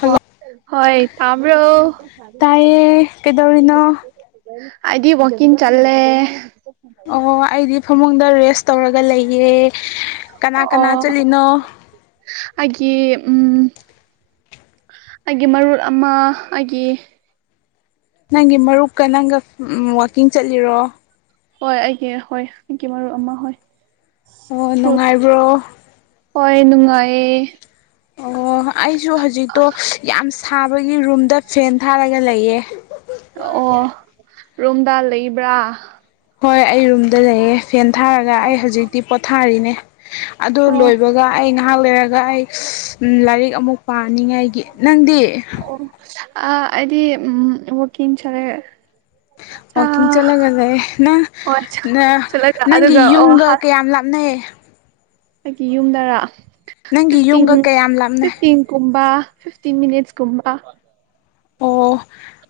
Hello ꯍꯣꯏ ꯇꯥꯕ꯭ꯔꯣ [unintelligible] ꯀꯔꯤ ꯇꯥꯏꯌꯦ ꯆꯥꯔ [unintelligible] ꯐꯖꯅꯤ ꯀꯩꯗꯧꯔꯤꯅꯣ ꯑꯩꯗꯤ ꯋꯥꯛꯀꯤꯡ ꯆꯠꯂꯦ ꯑꯣ ꯑꯩꯗꯤ ꯐꯃꯨꯡꯗ ꯔꯦꯁ ꯇꯧꯔꯒ ꯂꯩꯌꯦ꯫ ꯀꯅꯥ ꯀꯅꯥ ꯑꯣ ꯆꯠꯂꯤꯅꯣ ꯑꯩꯒꯤ ꯎꯝ ꯑꯩꯒꯤ ꯃꯔꯨꯞ ꯑꯃ ꯑꯩꯒꯤ ꯅꯪꯒꯤ ꯃꯔꯨꯞꯀ ꯅꯪꯒ ꯎꯝ ꯋꯥꯛꯀꯤꯡ ꯆꯠꯂꯤꯔꯣ ꯍꯣꯏ ꯑꯩꯒꯤ ꯍꯣꯏ ꯑꯩꯒꯤ ꯃꯔꯨꯞ ꯑꯃ ꯍꯣꯏ ꯑꯣ ꯍꯣꯏ ꯅꯨꯡꯉꯥꯏꯕ꯭ꯔꯣ ꯍꯣꯏ ꯅꯨꯡꯉꯥꯏꯌꯦ ꯑꯣ ꯑꯩꯁꯨ ꯍꯧꯖꯤꯛꯇꯣ ꯌꯥꯝ ꯁꯥꯕꯒꯤ ꯔꯨꯝꯗ ꯐꯦꯟ ꯊꯥꯔꯒ ꯂꯩꯌꯦ ꯑꯣ ꯔꯨꯝꯗ ꯂꯩꯕ꯭ꯔꯥ ꯍꯣꯏ ꯑꯩ ꯔꯨꯝꯗ ꯂꯩꯌꯦ ꯐꯦꯟ ꯊꯥꯔꯒ ꯑꯩ ꯑꯣ ꯍꯧꯖꯤꯛꯇꯤ ꯄꯣꯊꯥꯔꯤꯅꯦ ꯑꯗꯣ ꯑꯣ ꯂꯣꯏꯕ ꯑꯗꯨꯒ ꯑꯩ ꯉꯥꯏꯍꯥꯛ ꯂꯩꯔꯒ ꯑꯩ ꯂꯥꯏꯔꯤꯛ ꯑꯃꯨꯛ ꯄꯥꯅꯤꯡꯉꯥꯏꯒꯤ ꯅꯪꯗꯤ ꯑꯣ ꯑ ꯑꯩꯗꯤ ꯎꯝ ꯋꯥꯀꯤꯡ ꯆꯠꯂꯦ ꯋꯥꯛꯀꯤꯡ ꯑ ꯆꯠꯂꯒ ꯂꯩ ꯍꯣꯏ ꯅꯪ ꯆꯠꯂꯒ ꯅꯪꯒꯤ ꯑꯗꯨꯒ ꯑꯣ ꯌꯨꯝꯒ ꯀꯌꯥꯝ ꯂꯥꯞꯅꯩ ꯑꯩꯒꯤ ꯌꯨꯝꯗꯔꯥ ꯅꯪꯒꯤ ꯐꯤꯐꯇꯤꯟ ꯌꯨꯝꯒ ꯀꯌꯥꯝ ꯂꯥꯞꯅꯩ ꯐꯤꯐꯇꯤꯟ ꯀꯨꯝꯕ ꯐꯤꯐꯇꯤꯟ ꯃꯤꯅꯤꯠꯁ ꯀꯨꯝꯕ ꯑꯣ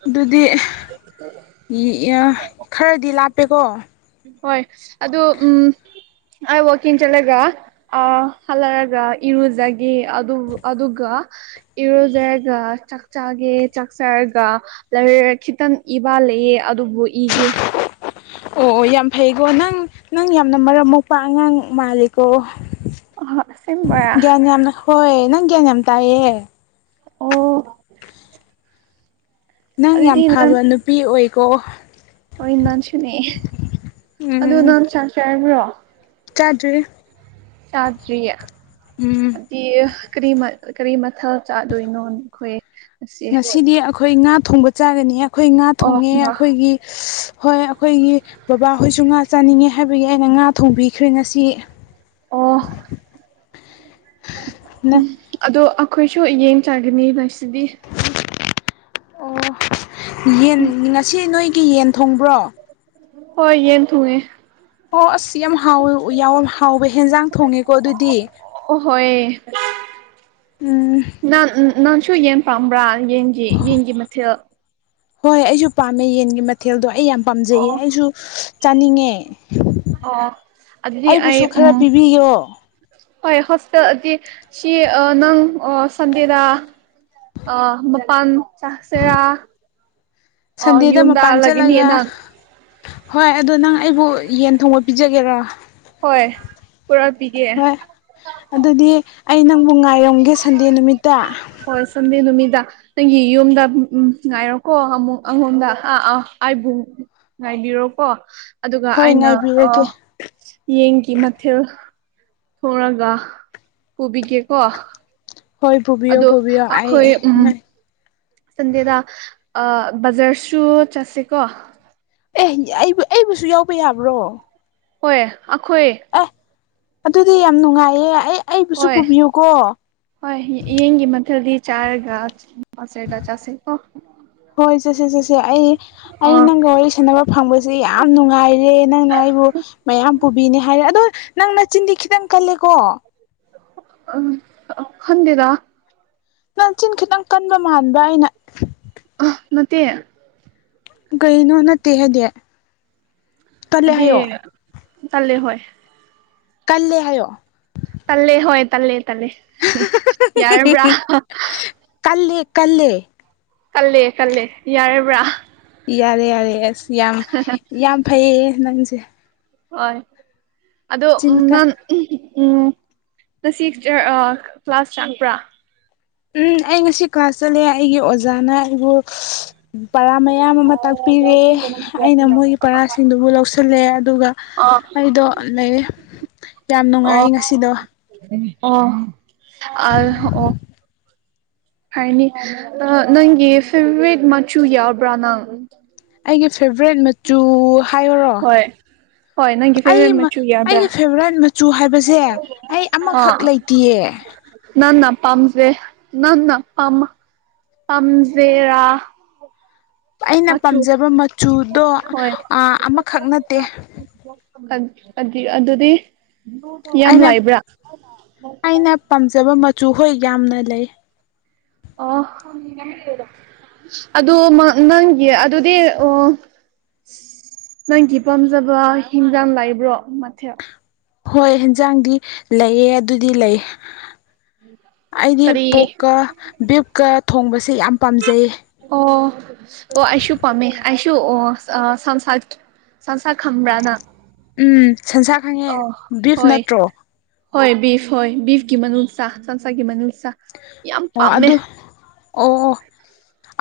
ꯑꯗꯨꯗꯤ [unintelligible] ꯈꯔꯗꯤ ꯂꯥꯞꯄꯦꯀꯣ ꯍꯣꯏ ꯑꯗꯨ ꯎꯝ ꯋꯥꯛꯀꯤꯡ ꯆꯠꯂꯒ ꯑ ꯍꯂꯔꯒ ꯏꯔꯨꯖꯒꯦ ꯑꯗꯨ ꯑꯗꯨꯒ ꯏꯔꯨꯖꯒ ꯆꯥꯛ ꯆꯒꯦ ꯆꯛ ꯆꯔꯒ ꯂꯥꯏꯔꯤꯛ ꯈꯤꯇꯪ ꯏꯕꯥ ꯂꯩꯑꯦ ꯑꯗꯨꯕꯨ ꯏꯒꯦ ꯑꯣ ꯑꯣ ꯌꯥꯝ ꯐꯩꯀꯣ ꯅꯪ ꯅꯪ ꯌꯥꯝꯅ ꯃꯔꯝ ꯃꯣꯛꯄ ꯑꯉꯥꯡ ꯃꯥꯜꯂꯤꯀꯣ ꯑꯁꯦꯡꯕꯔ ꯒ꯭ꯌꯥꯟ ꯌꯥꯝꯅ ꯍꯣꯏ ꯅꯪ ꯒ꯭ꯌꯥꯟ ꯌꯥꯝ ꯇꯥꯏꯌꯦ ꯑꯣ ꯅꯪ ꯌꯥꯝ ꯑꯗꯨꯗꯤ ꯅꯪ ꯐꯕ ꯅꯨꯄꯤ ꯑꯣꯏꯀꯣ꯫ ꯍꯣꯏ ꯅꯪꯁꯨꯅꯦ ꯑꯗꯨ ꯅꯪ ꯆꯥꯛ ꯆꯔꯕ꯭ꯔꯣ꯫ ꯆꯗ꯭ꯔꯤ꯫ ꯆꯗ꯭ꯔꯤ꯫ ꯎꯝ꯫ ꯗꯤ ꯀꯔꯤ ꯀꯔꯤ ꯃꯊꯦꯜ ꯆꯗꯣꯏꯅꯣ ꯅꯈꯣꯏ꯫ ꯉꯁꯤ ꯉꯁꯤꯗꯤ ꯑꯩꯈꯣꯏ ꯉꯥ ꯊꯣꯡꯕ ꯆꯥꯒꯅꯤ ꯑꯩꯈꯣꯏ ꯉꯥ ꯑꯣ ꯊꯣꯡꯉꯦ ꯑꯩꯈꯣꯏꯒꯤ꯫ ꯍꯣꯏ ꯑꯩꯈꯣꯏꯒꯤ ꯕꯕꯥ ꯍꯣꯏꯁꯨ ꯉꯥ ꯆꯥꯅꯤꯡꯉꯦ ꯍꯥꯏꯕꯒꯤ ꯑꯩꯅ ꯉꯥ ꯊꯣꯡꯕꯤꯈ꯭ꯔꯦ ꯉꯁꯤ꯫ ꯑꯣ꯫ [unintelligible] ꯑꯗꯣ ꯑꯩꯈꯣꯏꯁꯨ ꯌꯦꯟ ꯆꯥꯒꯅꯤ ꯉꯥꯁꯤꯗꯤ꯫ ꯑꯣ ꯌꯦꯟ ꯉꯁꯤ ꯅꯣꯏꯒꯤ ꯌꯦꯟ ꯊꯣꯡꯕ꯭ꯔꯣ꯫ ꯍꯣꯏ ꯌꯦꯟ ꯊꯣꯡꯉꯦ꯫ ꯑꯣ ꯑꯁ ꯌꯥꯝ ꯍꯥꯎꯋꯦ [unintelligible] ꯍꯥꯎꯕ ꯍꯦꯟꯖꯥꯡ ꯊꯣꯡꯉꯦꯀꯣ ꯑꯗꯨꯗꯤ꯫ ꯑꯣ ꯍꯣꯏ ꯎꯝ꯫ ꯅ ꯅꯪꯁꯨ ꯌꯦꯟ ꯄꯥꯝꯕ꯭ꯔꯥ ꯌꯦꯟꯒꯤ ꯌꯦꯟꯒꯤ ꯃꯊꯦꯜ꯫ ꯍꯣꯏ ꯑꯩꯁꯨ ꯄꯥꯝꯃꯦ ꯌꯦꯟꯒꯤ ꯃꯊꯦꯜꯗꯣ ꯑꯩ ꯌꯥꯝ ꯄꯥꯝꯖꯩꯌꯦ ꯑꯣ ꯑꯩꯁꯨ ꯆꯥꯅꯤꯡꯉꯦ꯫ ꯑꯣ ꯑꯗꯨꯗꯤ ꯑꯩ ꯑꯩꯕꯨꯁꯨ ꯎꯝ꯫ ꯈꯔ ꯄꯤꯕꯤꯌꯣ ꯍꯣꯏ ꯍꯣꯁꯇꯦꯜꯗꯤ ꯁꯤ ꯅꯪ ꯁꯟꯗꯦꯗ꯫ ꯑ ꯃꯄꯥꯟ ꯆꯁꯦꯔꯥ ꯑ ꯁꯟꯗꯦꯗ ꯌꯨꯝꯗ ꯃꯄꯥꯟ ꯍꯜꯂꯒꯅꯤ ꯆꯠꯂꯒ ꯅꯪ꯫ ꯍꯣꯏ ꯑꯗꯣ ꯅꯪ ꯑꯩꯕꯨ ꯌꯦꯟ ꯊꯣꯡꯕ ꯄꯤꯖꯒꯦꯔꯥ꯫ ꯍꯣꯏ ꯄꯨꯔꯛꯄꯤꯒꯦ꯫ ꯍꯣꯏ ꯑꯗꯨꯗꯤ ꯑꯩ ꯅꯪꯕꯨ ꯉꯥꯏꯔꯝꯒꯦ ꯁꯟꯗꯦ ꯅꯨꯃꯤꯠꯇ꯫ ꯍꯣꯏ ꯁꯟꯗꯦ ꯅꯨꯃꯤꯇ꯫ ꯅꯪꯒꯤ ꯌꯨꯝꯗ ꯎꯝ ꯉꯥꯏꯔꯣꯀꯣ ꯑꯃꯨꯛ [unintelligible] ꯉꯥꯏꯕꯤꯔꯣꯀꯣ ꯑꯗꯨꯒ ꯍꯣꯏ ꯑꯩꯅ ꯉꯥꯏꯕꯤꯔꯒꯦ ꯑꯥ ꯌꯦꯟꯒꯤ ꯃꯊꯦꯜ꯫ ꯊꯣꯡꯉꯒ ꯄꯨꯕꯤꯒꯦꯀꯣ꯫ ꯍꯣꯏ ꯄꯨꯕꯤꯌꯣ ꯑꯗꯣ ꯄꯨꯕꯤꯌꯣ ꯑꯩ ꯑꯩꯈꯣꯏ ꯎꯝ __ ꯁꯟꯗꯦꯗ ꯑꯥ ꯕꯖꯥꯔꯁꯨ ꯆꯠꯁꯤꯀꯣ꯫ ꯑꯦ ꯌ ꯑꯩꯕꯨ ꯑꯩꯕꯨꯁꯨ ꯌꯥꯎꯕ ꯌꯥꯕ꯭ꯔꯣ ꯍꯣꯏ ꯑꯩꯈꯣꯏ ꯑꯦ ꯑꯗꯨꯗꯤ ꯌꯥꯝ ꯅꯨꯡꯉꯥꯏꯌꯦ ꯑꯩ ꯑꯩꯕꯨꯁꯨ ꯍꯣꯏ ꯄꯨꯕꯤꯌꯨꯀꯣ ꯍꯣꯏ ꯌꯦ ꯌꯦꯟꯒꯤ ꯃꯊꯦꯜꯗꯤ ꯆꯥꯔꯒ ꯆ [unintelligible] ꯁꯔꯗ ꯆꯠꯁꯦꯀꯣ ꯍꯣꯏ ꯆꯠꯁꯦ ꯆꯠꯁꯦ ꯑꯩ ꯑꯩ ꯑꯣ ꯅꯪꯒ ꯋꯥꯔꯤ ꯁꯥꯟꯅꯕ ꯐꯪꯕꯁꯦ ꯌꯥꯝ ꯅꯨꯡꯉꯥꯏꯔꯦ ꯅꯪꯅ ꯑꯩꯕꯨ ꯃꯌꯥꯝ ꯄꯨꯕꯤꯅꯤ ꯍꯥꯏꯔꯦ ꯑꯗꯣ ꯅꯪ ꯅꯆꯤꯟꯗꯤ ꯈꯤꯇꯪ ꯀꯜꯂꯦꯀꯣ [unintelligible] ꯑꯪ ꯑ ꯈꯪꯗꯦꯗ ꯅꯪ ꯆꯤꯟ ꯈꯤꯇꯪ ꯀꯟꯕ ꯃꯥꯟꯕ ꯑꯩꯅ ꯑ ꯅꯠꯇꯦ ꯀꯩꯅꯣ ꯅꯠꯇꯦ ꯍꯥꯏꯗꯤ ꯀꯜꯂꯦ ꯑꯗꯤ ꯍꯥꯏꯌꯣ ꯇꯜꯂꯦ ꯍꯣꯏ ꯀꯜꯂꯦ ꯍꯥꯏꯌꯣ ꯇꯜꯂꯦ ꯍꯣꯏ ꯇꯜꯂꯦ ꯇꯜꯂꯦ [unintelligible] ꯌꯥꯔꯕ꯭ꯔꯥ [unintelligible] ꯀꯜꯂꯦ ꯀꯜꯂꯦ ꯀꯜꯂꯦ ꯀꯜꯂꯦ ꯌꯥꯔꯕ꯭ꯔꯥ ꯌꯥꯔꯦ ꯌꯥꯔꯦ ꯑꯁ ꯌꯥꯝ ꯌꯥꯝ ꯐꯩꯌꯦ ꯅꯪꯁꯦ ꯍꯣꯏ ꯑꯗꯣ ꯆꯤꯟ ꯀꯟ ꯅꯪ [unintelligible] ꯎꯝ ꯉꯁꯤ ꯆ ꯑ ꯀ꯭ꯂꯥꯁ ꯆꯞꯄ꯭ꯔꯥ ꯎꯝ ꯑꯩ ꯉꯁꯤ ꯀ꯭ꯂꯥꯁ ꯆꯠꯂꯦ ꯑꯩꯒꯤ ꯑꯣꯖꯥꯅ ꯑꯩꯕꯨ [unintelligible] ꯎꯝ ꯄꯔꯥ ꯃꯌꯥꯝ ꯑꯃ ꯇꯥꯛꯄꯤꯔꯦ ꯑꯩꯅ ꯃꯣꯏꯒꯤ ꯄꯔꯥꯁꯤꯡꯗꯨꯕꯨ ꯂꯧꯁꯤꯜꯂꯦ ꯑꯗꯨꯒ ꯑꯣ ꯑꯩꯗꯣ ꯂꯩꯔꯦ ꯌꯥꯝ ꯅꯨꯡꯉꯥꯏ ꯉꯁꯤꯗꯣ ꯎꯝ ꯑꯥ [unintelligible] ꯑꯥꯏ ꯑꯣ ꯐꯩꯅꯤ ꯑ ꯅꯪꯒꯤ ꯐꯤꯜꯃꯤꯛ ꯃꯆꯨ ꯌꯥꯎꯕ꯭ꯔꯥ ꯅꯪ [unintelligible] ꯑꯩꯒꯤ ꯐꯦꯚꯔꯥꯏꯠ ꯃꯆꯨ ꯍꯥꯏꯌꯨꯔꯣ ꯍꯣꯏ ꯍꯣꯏ ꯅꯪꯒꯤ ꯑꯩ ꯐꯦꯚꯣꯔꯥꯏꯠ ꯃ ꯃꯆꯨ ꯌꯥꯕ꯭ꯔꯥ ꯑꯩ ꯐꯦꯚꯔꯥꯏꯠ ꯃꯆꯨ ꯍꯥꯏꯕꯁꯦ ꯑꯩ ꯑꯃꯈꯛ ꯂꯩꯇꯤꯌꯦ ꯅꯪꯅꯥ ꯄꯝꯖꯦ ꯅꯪꯅ ꯄꯥꯥꯝꯃ ꯄꯥꯝꯖꯦꯔꯥ ꯑꯩꯅ ꯃꯆꯨ ꯄꯥꯝꯖꯕ ꯃꯆꯨꯗꯣ ꯑꯥ ꯑꯃꯈꯛ ꯅꯠꯇꯦ [unintelligible] ꯑꯠ ꯑꯗꯤ ꯑꯗꯨꯗꯤ [unintelligible] ꯑꯩꯅ ꯂꯩꯕ꯭ꯔꯥ ꯑꯩꯅ ꯄꯥꯝꯖꯕ ꯃꯆꯨ ꯍꯣꯏ ꯌꯥꯝꯅ ꯂꯩ ꯑꯣ [unintelligible] ꯑꯗꯨꯃꯛ ꯅꯪꯒꯤ ꯑꯗꯨꯗꯤ ꯑꯣ ꯅꯪꯒꯤ ꯄꯥꯝꯖꯕ ꯍꯤꯟꯖꯥꯡ ꯂꯩꯕ꯭ꯔꯣ ꯃꯊꯦꯜ ꯍꯣꯏ ꯍꯦꯟꯖꯥꯡꯗꯤ ꯂꯩꯌꯦ ꯑꯗꯨꯗꯤ ꯂꯩ ꯑꯩꯗꯤ ꯀꯔꯤ ꯄꯣꯛꯀ ꯕꯤꯞꯀ ꯊꯣꯡꯕꯁꯦ ꯌꯥꯝ ꯄꯥꯝꯖꯩ ꯑꯣ ꯑꯣ ꯑꯩꯁꯨ ꯄꯝꯃꯦ ꯑꯩꯁꯨ ꯑꯣ ꯑꯥ ꯁ ꯁꯟꯁꯥꯏꯠ ꯁꯟꯁꯥ ꯈꯪꯝꯕ꯭ꯔ ꯅꯪ ꯎꯝ ꯁꯟꯁꯥ ꯈꯪꯉꯦ ꯑꯣ ꯕꯤꯞ ꯍꯣꯏ ꯅꯠꯇ꯭ꯔꯣ ꯍꯣꯏ ꯕꯤꯞ ꯍꯣꯏ ꯕꯤꯞꯀꯤ ꯃꯅꯨꯡꯁꯥ ꯁꯟꯁꯥꯒꯤ ꯃꯅꯨꯡꯁꯥ ꯌꯥꯝ ꯑꯣ ꯄꯥꯝꯃꯦ ꯑꯗꯨ ꯑꯣ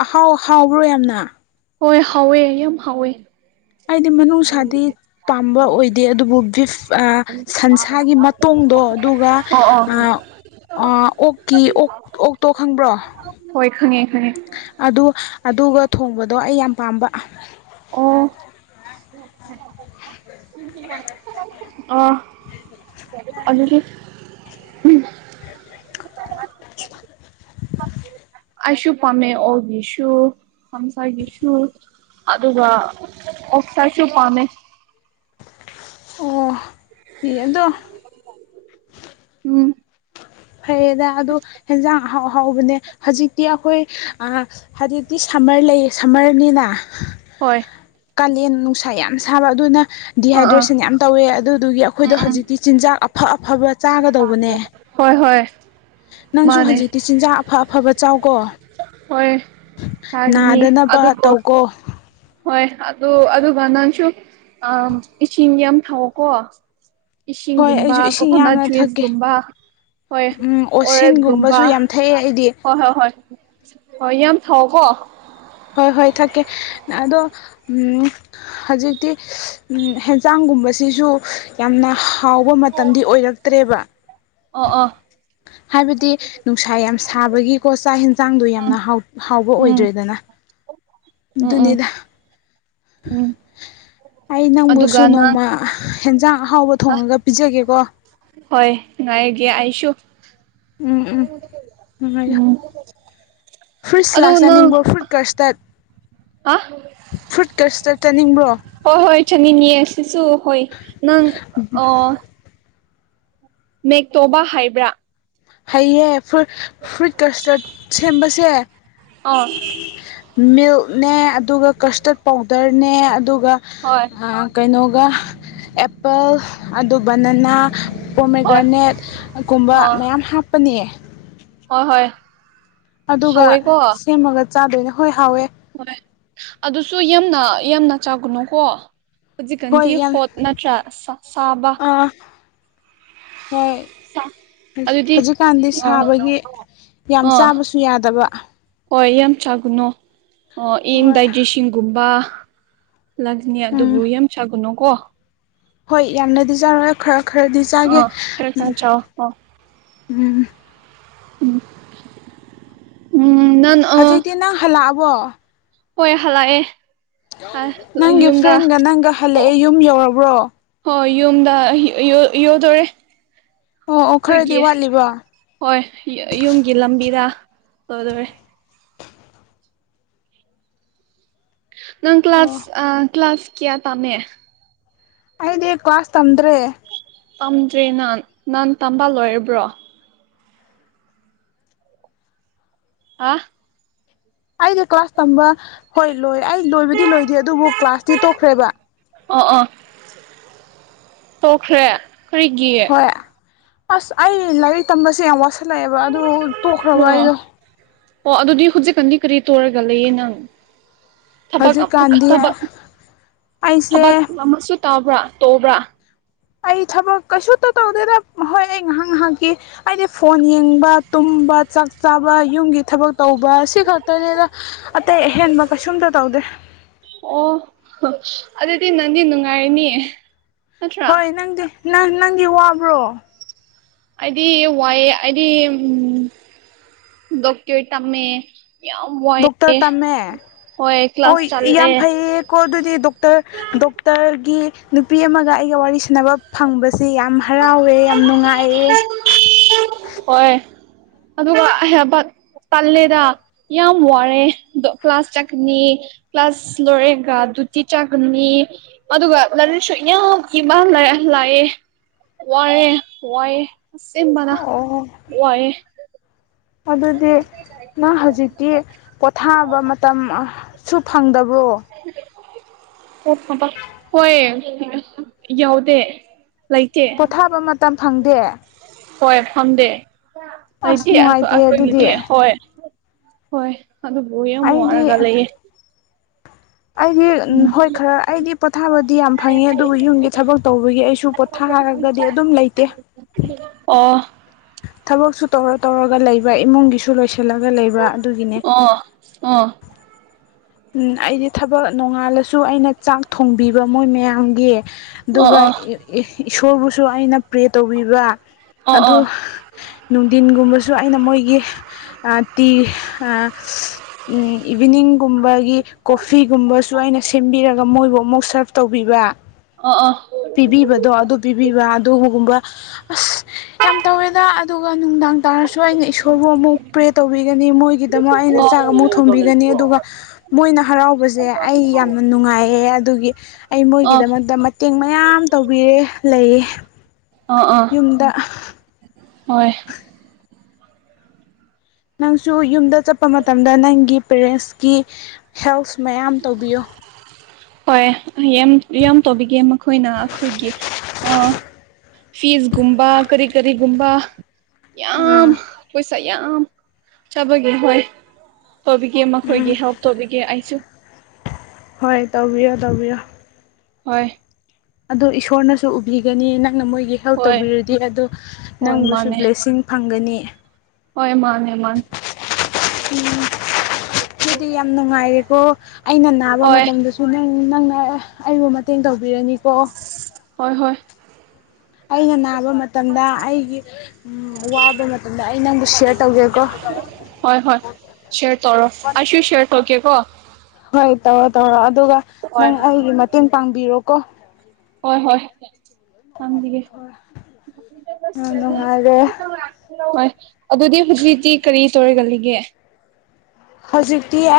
ꯑꯍꯥꯎ ꯍꯥꯎꯕ꯭ꯔꯣ ꯌꯥꯝꯅ ꯍꯣꯏ ꯍꯥꯎꯋꯦ ꯌꯥꯝ ꯍꯥꯎꯋꯦ ꯑꯩꯗꯤ ꯃꯅꯨꯡꯁꯥꯗꯤ ꯄꯥꯝꯕ ꯑꯣꯏꯗꯦ ꯑꯗꯨꯕꯨ ꯕꯤꯞ ꯑꯥ ꯁꯟꯁꯥꯒꯤ ꯃꯠ ꯇꯣꯡꯗꯣ ꯑꯗꯨꯒ ꯑꯣ ꯑꯣ ꯑ ꯑ ꯑꯣꯛꯀꯤ ꯑꯣꯛ ꯑꯣꯛꯇꯣ ꯈꯪꯕ꯭ꯔꯣ [unintelligible] ꯍꯣꯏ ꯈꯪꯉꯦ ꯈꯪꯉꯦ ꯑꯗꯨ ꯑꯗꯨꯒ ꯊꯣꯡꯕꯗꯣ ꯑꯩ ꯌꯥꯝ ꯄꯥꯝꯕ ꯑꯣ ꯑ ꯑꯗꯨꯗꯤ ꯎꯝ [unintelligible] ꯑꯩꯁꯨ ꯄꯥꯝꯃꯦ ꯑꯣꯛꯒꯤꯁꯨ ꯐꯝꯁꯥꯒꯤꯁꯨ ꯑꯗꯨꯒ ꯑꯣꯛꯁꯥꯁꯨ ꯄꯥꯝꯃꯦ ꯑꯣ ꯏ ꯑꯗꯣ ꯎꯝ ꯐꯩꯌꯦꯗ ꯑꯗꯨ ꯍꯦꯟꯖꯥꯡ ꯑꯍꯥꯎ ꯑꯍꯥꯎꯕꯅꯦ ꯍꯧꯖꯤꯛꯇꯤ ꯑꯩꯈꯣꯏ ꯑꯥ ꯍꯥꯏꯗꯤ ꯇꯤ ꯁꯝꯃꯔ ꯂꯩꯔꯦ ꯁꯝꯃꯔꯅꯤꯅ ꯍꯣꯏ ꯀꯥꯂꯦꯟ ꯅꯨꯡꯁꯥ ꯌꯥꯝ ꯁꯥꯕ ꯑꯗꯨꯅ ꯑꯥ ꯑꯥ ꯗꯤꯍꯥꯏꯗ꯭ꯔꯦꯁꯟ ꯌꯥꯝ ꯇꯧꯋꯦ ꯑꯗꯨꯗꯨꯒꯤ ꯎꯝ ꯑꯩꯈꯣꯏꯗꯣ ꯎꯝ ꯍꯧꯖꯤꯛꯇꯤ ꯆꯤꯟꯖꯥꯛ ꯑꯐ ꯑꯐꯕ ꯆꯥꯒꯗꯧꯕꯅꯦ ꯍꯣꯏ ꯍꯣꯏ ꯅꯪꯁꯨ ꯃꯥꯅꯦ ꯍꯧꯖꯤꯛꯇꯤ ꯆꯤꯟꯖꯥꯛ ꯑꯐ ꯑꯐꯕ ꯆꯥꯎꯀꯣ ꯍꯣꯏ ꯆꯥꯒꯅꯤ ꯅꯥꯗꯅꯕ ꯑꯗꯨꯕꯨ ꯇꯧꯀꯣ ꯍꯣꯏ ꯑꯗꯨ ꯑꯗꯨꯒ ꯅꯪꯁꯨ ꯑ ꯏꯁꯤꯡ ꯌꯥꯝ ꯊꯛꯎꯀꯣ ꯍꯣꯏ ꯏꯁꯤꯡꯒꯨꯝꯕ ꯑꯩꯁꯨ ꯏꯁꯤꯡ ꯀꯣꯀꯣꯅꯠ ꯌꯥꯝꯅ ꯊꯛꯀꯦ ꯖꯨꯏꯁꯒꯨꯝꯕ ꯍꯣꯏ ꯎꯝ ꯑꯣꯔꯦꯠꯒꯨꯝꯕꯥ ꯑꯣꯁꯤꯟꯒꯨꯝꯕꯁꯨ ꯌꯥꯝ ꯊꯛꯑꯦ ꯑꯩꯗꯤ ꯍꯣ ꯍꯣꯏ ꯍꯣꯏ ꯍꯣꯏ ꯌꯥꯝ ꯊꯥꯎꯀꯣ ꯍꯣꯏ ꯍꯣꯏ ꯊꯛꯀꯦ ꯑꯗꯣ ꯎꯝ ꯍꯧꯖꯤꯛꯇꯤ ꯎꯝ ꯍꯦꯟꯖꯥꯡꯒꯨꯝꯕꯁꯤꯁꯨ ꯌꯥꯝꯅ ꯍꯥꯎꯕ ꯃꯇꯝꯗꯤ ꯑꯣꯏꯔꯛꯇ꯭ꯔꯦꯕ ꯑ ꯑ ꯍꯥꯏꯕꯗꯤ ꯅꯨꯡꯁꯥ ꯌꯥꯝ ꯁꯥꯕꯒꯤꯀꯣ ꯆꯥꯛ ꯍꯦꯟꯖꯥꯡꯗꯣ ꯌꯥꯝꯅ ꯍꯥꯎ ꯍꯥꯎꯕ ꯎꯝ ꯑꯣꯏꯗ꯭ꯔꯦꯗꯅ ꯎꯝ ꯎꯝ ꯑꯗꯨꯅꯤꯗ ꯎꯝ ꯑꯩ ꯅꯪꯕꯨꯁꯨ ꯑꯗꯨꯒ ꯅꯪ ꯅꯣꯡꯃ ꯍꯦꯟꯖꯥꯡ ꯑꯍꯥꯎꯕ ꯊꯣꯡꯉꯒ ꯄꯤꯖꯒꯦꯀꯣ ꯍꯣꯏ ꯉꯥꯏꯒꯦ ꯑꯩꯁꯨ ꯎꯝ ꯎꯝ ꯎꯝ ꯐ꯭ꯔꯨꯠ ꯁꯥꯂꯥꯗ ꯑꯗꯨ ꯅꯪ ꯆꯥꯅꯤꯡꯕ꯭ꯔꯣ ꯐ꯭ꯔꯨꯠ ꯍꯥ ꯀꯁꯇꯥ꯭ꯔꯗ ꯐ꯭ꯔꯨꯠ ꯀꯁꯇꯥ꯭ꯔꯗ ꯆꯥꯅꯤꯡꯕ꯭ꯔꯣ ꯍꯣꯏ ꯍꯣꯏ ꯆꯥꯅꯤꯡꯉꯤ ꯑꯁꯤꯁꯨ ꯍꯣꯏ ꯅꯪ ꯑꯣ ꯃꯦꯛ ꯇꯣꯕ ꯍꯩꯕ꯭ꯔꯥ ꯍꯩꯌꯦ ꯐ꯭ꯔꯨꯠ ꯐ꯭ꯔꯨꯠ ꯀꯁꯇꯥ‍꯭ꯔꯗ ꯁꯦꯝꯕꯁꯦ ꯑꯣ ꯃꯤꯜ꯭ꯀꯅꯦ ꯑꯗꯨꯒ ꯀꯁꯇꯥ꯭ꯔꯗ ꯄꯥꯎꯗꯔꯅꯦ ꯑꯗꯨꯒ ꯍꯣꯏ ꯑ ꯀꯩꯅꯣꯒ ꯑꯦꯄꯜ ꯑꯗꯨ ꯕꯅꯅꯥ ꯍꯣꯏ ꯄꯣꯃꯦꯒ꯭ꯔꯥꯅꯦꯠ ꯑ ꯀꯨꯝꯕ ꯑꯥ ꯃꯌꯥꯝ ꯍꯥꯞꯄꯅꯤ ꯍꯣꯏ ꯍꯣꯏ ꯑꯗꯨꯒ ꯍꯥꯎꯋꯦꯀꯣ ꯁꯦꯝꯃꯒ ꯆꯥꯗꯣꯏꯅꯦ ꯍꯣꯏ ꯍꯥꯎꯋꯦ ꯍꯣꯏ ꯑꯗꯨꯁꯨ ꯌꯥꯝꯅ ꯌꯥꯝꯅ ꯆꯥꯒꯅꯨꯀꯣ ꯍꯧꯖꯤꯛ ꯍꯣꯏ ꯀꯥꯟꯗꯤ ꯌꯥꯝ ꯍꯣꯠ ꯅꯠꯇ꯭ꯔ ꯁꯥ ꯁꯥꯕ ꯑꯥ ꯍꯣꯏ ꯑꯗꯨꯗꯤ ꯍꯧꯖꯤꯛ ꯀꯥꯟꯗꯤ ꯑ ꯁꯥꯕꯒꯤ ꯌꯥꯝ ꯑꯥ ꯆꯥꯕꯁꯨ ꯌꯥꯗꯕ ꯍꯣꯏ ꯌꯥꯝ ꯆꯥꯒꯨꯅꯨ ꯑ ꯍꯣꯏ ꯏꯟꯗꯥꯏꯖꯦꯁꯟ ꯒꯨꯝꯕ ꯂꯥꯛꯀꯅꯤ ꯎꯝ ꯑꯗꯨꯕꯨ ꯌꯥꯝ ꯆꯥꯒꯅꯨꯀꯣ ꯍꯣꯏ ꯌꯥꯝꯅꯗꯤ ꯆꯥꯔꯣꯏ ꯈꯔ ꯈꯔꯗꯤ ꯆꯥꯒꯦ ꯑꯥ ꯈꯔ ꯈꯔ ꯆꯥꯎ ꯑꯣ ꯎꯝ ꯎꯝ ꯎꯝ ꯅꯪꯅ ꯍꯧꯖꯤꯛꯇꯤ ꯅꯪ ꯍꯜꯂꯛꯑꯕ꯭ꯔꯣ ꯍꯣꯏ ꯍꯥꯜꯂꯛꯑꯦ ꯅꯪꯒꯤ ꯐ꯭ꯔꯦꯟꯒ ꯅꯪꯒ ꯍꯜꯂꯛꯑꯦ ꯑꯣ ꯌꯨꯝ ꯌꯧꯔꯕ꯭ꯔꯣ ꯍꯣꯏ ꯌꯨꯝꯗ [unintelligible] ꯌꯧꯗꯨꯔꯦ ꯑꯣ ꯑꯣ ꯈꯔꯗꯤ ꯑꯩꯈꯣꯏꯒꯤ ꯋꯥꯠꯂꯤꯕ ꯍꯣꯏ ꯌ ꯌꯨꯝꯒꯤ ꯂꯝꯕꯤꯗ ꯌꯧꯗꯣꯔꯦ ꯅꯪ ꯀ꯭ꯂꯥꯁ ꯑꯣ ꯑ ꯀ꯭ꯂꯥꯁꯥ ꯀꯌꯥ ꯇꯝꯃꯦ ꯑꯩꯗꯤ ꯀ꯭ꯂꯥꯁ ꯇꯝꯗ꯭ꯔꯦ ꯇꯝꯗ꯭ꯔꯦꯅ ꯅꯍꯥꯟ ꯇꯝꯕ ꯂꯣꯏꯔꯕ꯭ꯔꯣ ꯑꯥ ꯑꯩꯗꯤ ꯀ꯭ꯂꯥꯁ ꯇꯝꯕ ꯍꯣꯏ ꯂꯣꯏ ꯑꯩ ꯂꯣꯏꯕꯗꯤ ꯂꯣꯏꯗꯦ ꯑꯗꯨꯕꯨ ꯀ꯭ꯂꯥꯁꯇꯤ ꯇꯣꯛꯈ꯭ꯔꯦꯕ ꯑꯣ ꯑꯣ ꯇꯣꯛꯈ꯭ꯔꯦ ꯀꯔꯤꯒꯤ ꯑꯁ ꯑꯩ ꯂꯥꯏꯔꯤꯛ ꯇꯝꯕꯁꯦ ꯌꯥꯝ ꯋꯥꯁꯜꯂꯛꯑꯦꯕ ꯑꯗꯨ ꯇꯣꯛꯈ꯭ꯔꯕ ꯑꯣ ꯑꯩꯗꯣ ꯑꯣ ꯑꯗꯨꯗꯤ ꯍꯧꯖꯤꯛ ꯀꯥꯟꯗꯤ ꯀꯔꯤ ꯇꯣꯏꯔꯒ ꯂꯩꯌꯦ ꯅꯪ ꯊꯕꯛ [unintelligible] ꯍꯧꯖꯤꯛꯀꯥꯟꯗꯤ ꯊꯕꯛ ꯑꯩꯁꯦ ꯊꯕꯛ ꯑꯃꯁꯨ ꯇꯥꯕ꯭ꯔꯥ ꯇꯧꯕ꯭ꯔꯥ ꯑꯩ ꯊꯕꯛ ꯀꯩꯁꯨꯇ ꯇꯧꯗꯦꯗ ꯍꯣꯏ ꯑꯩ ꯉꯥꯏꯍꯥꯛ ꯉꯥꯏꯍꯥꯛꯀꯤ ꯑꯩꯗꯤ ꯐꯣꯟ ꯌꯦꯡꯕ ꯇꯨꯝꯕ ꯆꯥꯛ ꯆꯥꯕ ꯌꯨꯝꯒꯤ ꯊꯕꯛ ꯇꯧꯕ ꯁꯤ ꯈꯛꯇꯅꯦꯗ ꯑꯇꯩ ꯑꯍꯦꯟꯕ ꯀꯩꯁꯨꯝꯇ ꯇꯧꯗꯦ ꯑꯣ ꯍ ꯑꯗꯨꯗꯤ ꯅꯪꯗꯤ ꯅꯨꯡꯉꯥꯏꯔꯅꯤ ꯅꯠꯇ꯭ꯔꯥ ꯍꯣꯏ ꯅꯪꯗꯤ ꯅꯪ ꯅꯪꯒꯤ ꯋꯥꯕ꯭ꯔꯣ ꯑꯩꯗꯤ ꯋꯥꯏꯑꯦ ꯑꯩꯗꯤ ꯎꯝ ꯗꯣꯛꯇꯨ꯭ꯔ ꯇꯝꯃꯦ ꯌꯥꯝ ꯗꯣꯛꯇꯔ ꯋꯥꯏꯑꯦ ꯇꯝꯃꯦ ꯍꯣꯏ ꯀ꯭ꯂꯥꯁ ꯆꯠꯂꯦ ꯀꯣ ꯑꯗꯨꯗꯤ ꯗꯣꯛꯇꯔ ꯗꯣꯛꯇꯔꯒꯤ ꯅꯨꯄꯤ ꯑꯃꯒ ꯑꯩꯒ ꯋꯥꯔꯤ ꯁꯥꯟꯅꯕ ꯐꯪꯕꯁꯦ ꯌꯥꯝ ꯍꯔꯥꯎꯋꯦ ꯌꯥꯝ ꯅꯨꯡꯉꯥꯏꯑꯦ ꯍꯣꯏ ꯑꯗꯨꯒ ꯑꯩ ꯍꯥꯏꯕꯠ ꯇꯜꯂꯦꯗ ꯌꯥꯝ ꯋꯥꯔꯦꯗꯣ ꯀ꯭ꯂꯥꯁ ꯆꯥꯠꯀꯅꯤ ꯀ꯭ꯂꯥꯁ ꯂꯣꯏꯔꯦꯒ ꯗꯤꯎꯇꯤ ꯆꯥꯠꯀꯅꯤ ꯑꯗꯨꯒ ꯂꯥꯏꯔꯤꯛꯁꯨ ꯌꯝ ꯏꯕ [unintelligible] ꯂꯥꯛꯑꯦ ꯋꯥꯔꯦ ꯋꯥꯏ ꯑꯁꯦꯡꯕꯅ ꯑꯣ ꯋꯥꯏ ꯑꯗꯨꯗꯤ ꯅꯪ ꯍꯧꯖꯤꯛꯇꯤ ꯄꯣꯊꯥꯕ ꯃꯇꯝ ꯑꯥ ꯁꯨ ꯐꯪꯗꯕ꯭ꯔꯣ ꯑꯣꯕ ꯊꯕꯛ ꯍꯣꯏ ꯌꯥꯎꯗꯦ ꯂꯩꯇꯦ ꯄꯣꯊꯥꯕ ꯃꯇꯝ ꯐꯪꯗꯦ ꯍꯣꯏ ꯐꯝꯗꯦ ꯑꯁ ꯑꯩꯗꯤ ꯑꯈꯣꯏ ꯅꯨꯡꯉꯥꯏꯇꯦ ꯑꯗꯨꯗꯤ ꯑꯩꯈꯣꯏꯒꯤꯗꯤ ꯍꯣꯏ ꯍꯣꯏ ꯑꯗꯨꯕꯨ ꯌꯥꯝ ꯑꯩꯗꯤ ꯋꯥꯔꯒ ꯂꯩꯌꯦ ꯑꯩꯗꯤ ꯎꯝ ꯍꯣꯏ ꯈꯔ ꯑꯩꯗꯤ ꯄꯣꯊꯥꯕꯗꯤ ꯌꯥꯝ ꯐꯪꯉꯦ ꯑꯗꯨꯕꯨ ꯌꯨꯝꯒꯤ ꯊꯕꯛ ꯇꯧꯕꯒꯤ ꯑꯩꯁꯨ ꯄꯣꯠ ꯊꯥꯔꯒꯗꯤ ꯑꯗꯨꯝ ꯂꯩꯇꯦ ꯑꯣ ꯊꯕꯛꯁꯨ ꯇꯧꯔ ꯇꯧꯔꯒ ꯂꯩꯕ ꯏꯃꯨꯡꯒꯤꯁꯨ ꯂꯣꯏꯁꯤꯜꯂꯒ ꯂꯩꯕ ꯑꯗꯨꯒꯤꯅꯦ ꯑꯣ ꯑꯣ ꯎꯝ ꯑꯩꯗꯤ ꯊꯕꯛ ꯅꯣꯡꯉꯥꯜꯂꯁꯨ ꯑꯩꯅ ꯆꯥꯛ ꯊꯣꯡꯕꯤꯕ ꯃꯣꯏ ꯃꯌꯥꯝꯒꯤ ꯑꯣ ꯑꯣ ꯑꯣ ꯑꯣ ꯑꯣ ꯑꯣ ꯑꯗꯨꯒ ꯏꯁꯣꯔꯕꯨꯁꯨ ꯑꯩꯅ ꯄ꯭ꯔꯦ ꯇꯧꯕꯤꯕ ꯑꯗꯨ ꯅꯨꯡꯊꯤꯟꯒꯨꯝꯕꯁꯨ ꯑꯩꯅ ꯃꯣꯏꯒꯤ ꯑ ꯇꯤ ꯑ ꯎꯝ ꯏꯚꯤꯅꯤꯡꯒꯨꯝꯕ ꯑꯗꯒꯤ ꯀꯣꯐꯤꯒꯨꯝꯕꯁꯨ ꯑꯩꯅ ꯁꯦꯝꯕꯤꯔꯒ ꯃꯣꯏꯕꯨ ꯑꯃꯨꯛ ꯁꯥꯔꯚ ꯇꯧꯕꯤꯕ ꯑꯣ ꯑꯣ ꯄꯤꯕꯤꯕꯗꯣ ꯑꯗꯨ ꯄꯤꯕꯤꯕ ꯑꯗꯨꯒꯨꯝꯕ ꯑꯁ ꯌꯥꯝ ꯇꯧꯋꯦꯗ ꯑꯗꯨꯒ ꯅꯨꯡꯗꯥꯡ ꯇꯥꯔꯁꯨ ꯑꯩꯅ ꯏꯁꯣꯔꯕꯨ ꯑꯃꯨꯛ ꯄ꯭ꯔꯦ ꯇꯧꯕꯤꯒꯅꯤ ꯃꯣꯏꯒꯤꯗꯃꯛ ꯑꯩꯅ ꯆꯥꯛ ꯑꯃꯨꯛ ꯊꯣꯡꯕꯤꯒꯅꯤ ꯑꯗꯨꯒ ꯃꯣꯏꯅ ꯍꯔꯥꯎꯕꯁꯦ ꯑꯩ ꯌꯥꯝꯅ ꯅꯨꯡꯉꯥꯏꯌꯦ ꯑꯗꯨꯒꯤ ꯑꯩ ꯑꯣ ꯑꯣ ꯃꯣꯏꯒꯤꯗꯃꯛꯇ ꯃꯇꯦꯡ ꯃꯌꯥꯝ ꯇꯧꯕꯤꯔꯦ ꯂꯩꯌꯦ ꯑ ꯑ ꯌꯨꯝꯗ ꯍꯣꯏ ꯅꯪꯁꯨ ꯌꯨꯝꯗ ꯆꯠꯄ ꯃꯇꯝꯗ ꯅꯪꯒꯤ ꯄꯦꯔꯦꯟꯁꯀꯤ ꯍꯦꯜꯄꯁ ꯃꯌꯥꯝ ꯇꯧꯕꯤꯌꯨ ꯍꯣꯏ ꯌꯥꯝ ꯇꯧꯕꯤꯒꯦ ꯃꯈꯣꯏꯅ ꯑꯩꯈꯣꯏꯒꯤ ꯑ ꯐꯤꯁꯒꯨꯝꯕ ꯀꯔꯤ ꯀꯔꯤꯒꯨꯝꯕ ꯌꯥꯝ ꯑꯥ ꯄꯩꯁꯥ ꯌꯥꯝ ꯆꯥꯕꯒꯤ ꯍꯣꯏ ꯇꯧꯕꯤꯒꯦ ꯃꯈꯣꯏꯒꯤ ꯎꯝ ꯍꯦꯜꯞ ꯇꯧꯕꯤꯒꯦ ꯑꯩꯁꯨ ꯍꯣꯏ ꯇꯧꯕꯤꯌꯣ ꯇꯧꯕꯤꯌꯣ ꯍꯣꯏ ꯑꯗꯣ ꯏꯁꯣꯔꯅꯁꯨ ꯎꯕꯤꯒꯅꯤ ꯅꯪꯅ ꯃꯣꯏꯒꯤ ꯍꯦꯜꯞ ꯍꯣꯏ ꯇꯧꯕꯤꯔꯗꯤ ꯑꯗꯣ ꯍꯣꯏ ꯅꯪꯕꯨꯁꯨ ꯃꯥꯅꯦ ꯕ꯭ꯂꯦꯁꯤꯡ ꯐꯪꯒꯅꯤ ꯍꯣꯏ ꯃꯥꯅꯦ ꯃꯥꯅꯦ [unintelligible] ꯎꯝ ꯃꯤꯗꯤ ꯌꯥꯝ ꯅꯨꯡꯉꯥꯏꯔꯦꯀꯣ ꯑꯩꯅ ꯅꯥꯕ ꯍꯣꯏ ꯃꯇꯝꯗꯁꯨ ꯍꯣꯔꯦꯟ ꯅꯪꯅ ꯑꯩꯕꯨ ꯃꯇꯦꯡ ꯇꯧꯕꯤꯔꯅꯤꯀꯣ ꯍꯣꯏ ꯍꯣꯏ ꯑꯩꯅ ꯅꯥꯛ ꯃꯇꯝꯗ ꯑꯩꯒꯤ ꯋꯥꯕ ꯃꯇꯝꯗ ꯑꯩ ꯅꯪꯕꯨ ꯁꯤꯌꯔ ꯇꯧꯒꯦꯀꯣ ꯍꯣꯏ ꯍꯣꯏ ꯁꯦꯌꯔ ꯇꯧꯔꯣ ꯑꯩꯁꯨ ꯁꯦꯌꯔ ꯇꯧꯒꯦ ꯀꯣ ꯍꯣꯏ ꯇꯧꯔꯣ ꯇꯧꯔꯣ ꯑꯗꯨꯒ ꯅꯪ ꯑꯩꯒꯤ ꯃꯇꯦꯡ ꯄꯥꯡꯕꯤꯔꯣ ꯀꯣ ꯍꯣꯏ ꯍꯣꯏ ꯄꯥꯡꯕꯤꯒꯦ ꯌꯥꯝ ꯅꯨꯡꯉꯥꯏꯔꯦ ꯍꯣꯏ ꯑꯗꯨꯗꯤ ꯍꯧꯖꯤꯛꯇꯤ ꯀꯔꯤ ꯇꯧꯔꯒꯂꯩꯒꯦ ꯍꯧꯖꯤꯛꯇꯤ ꯑꯩ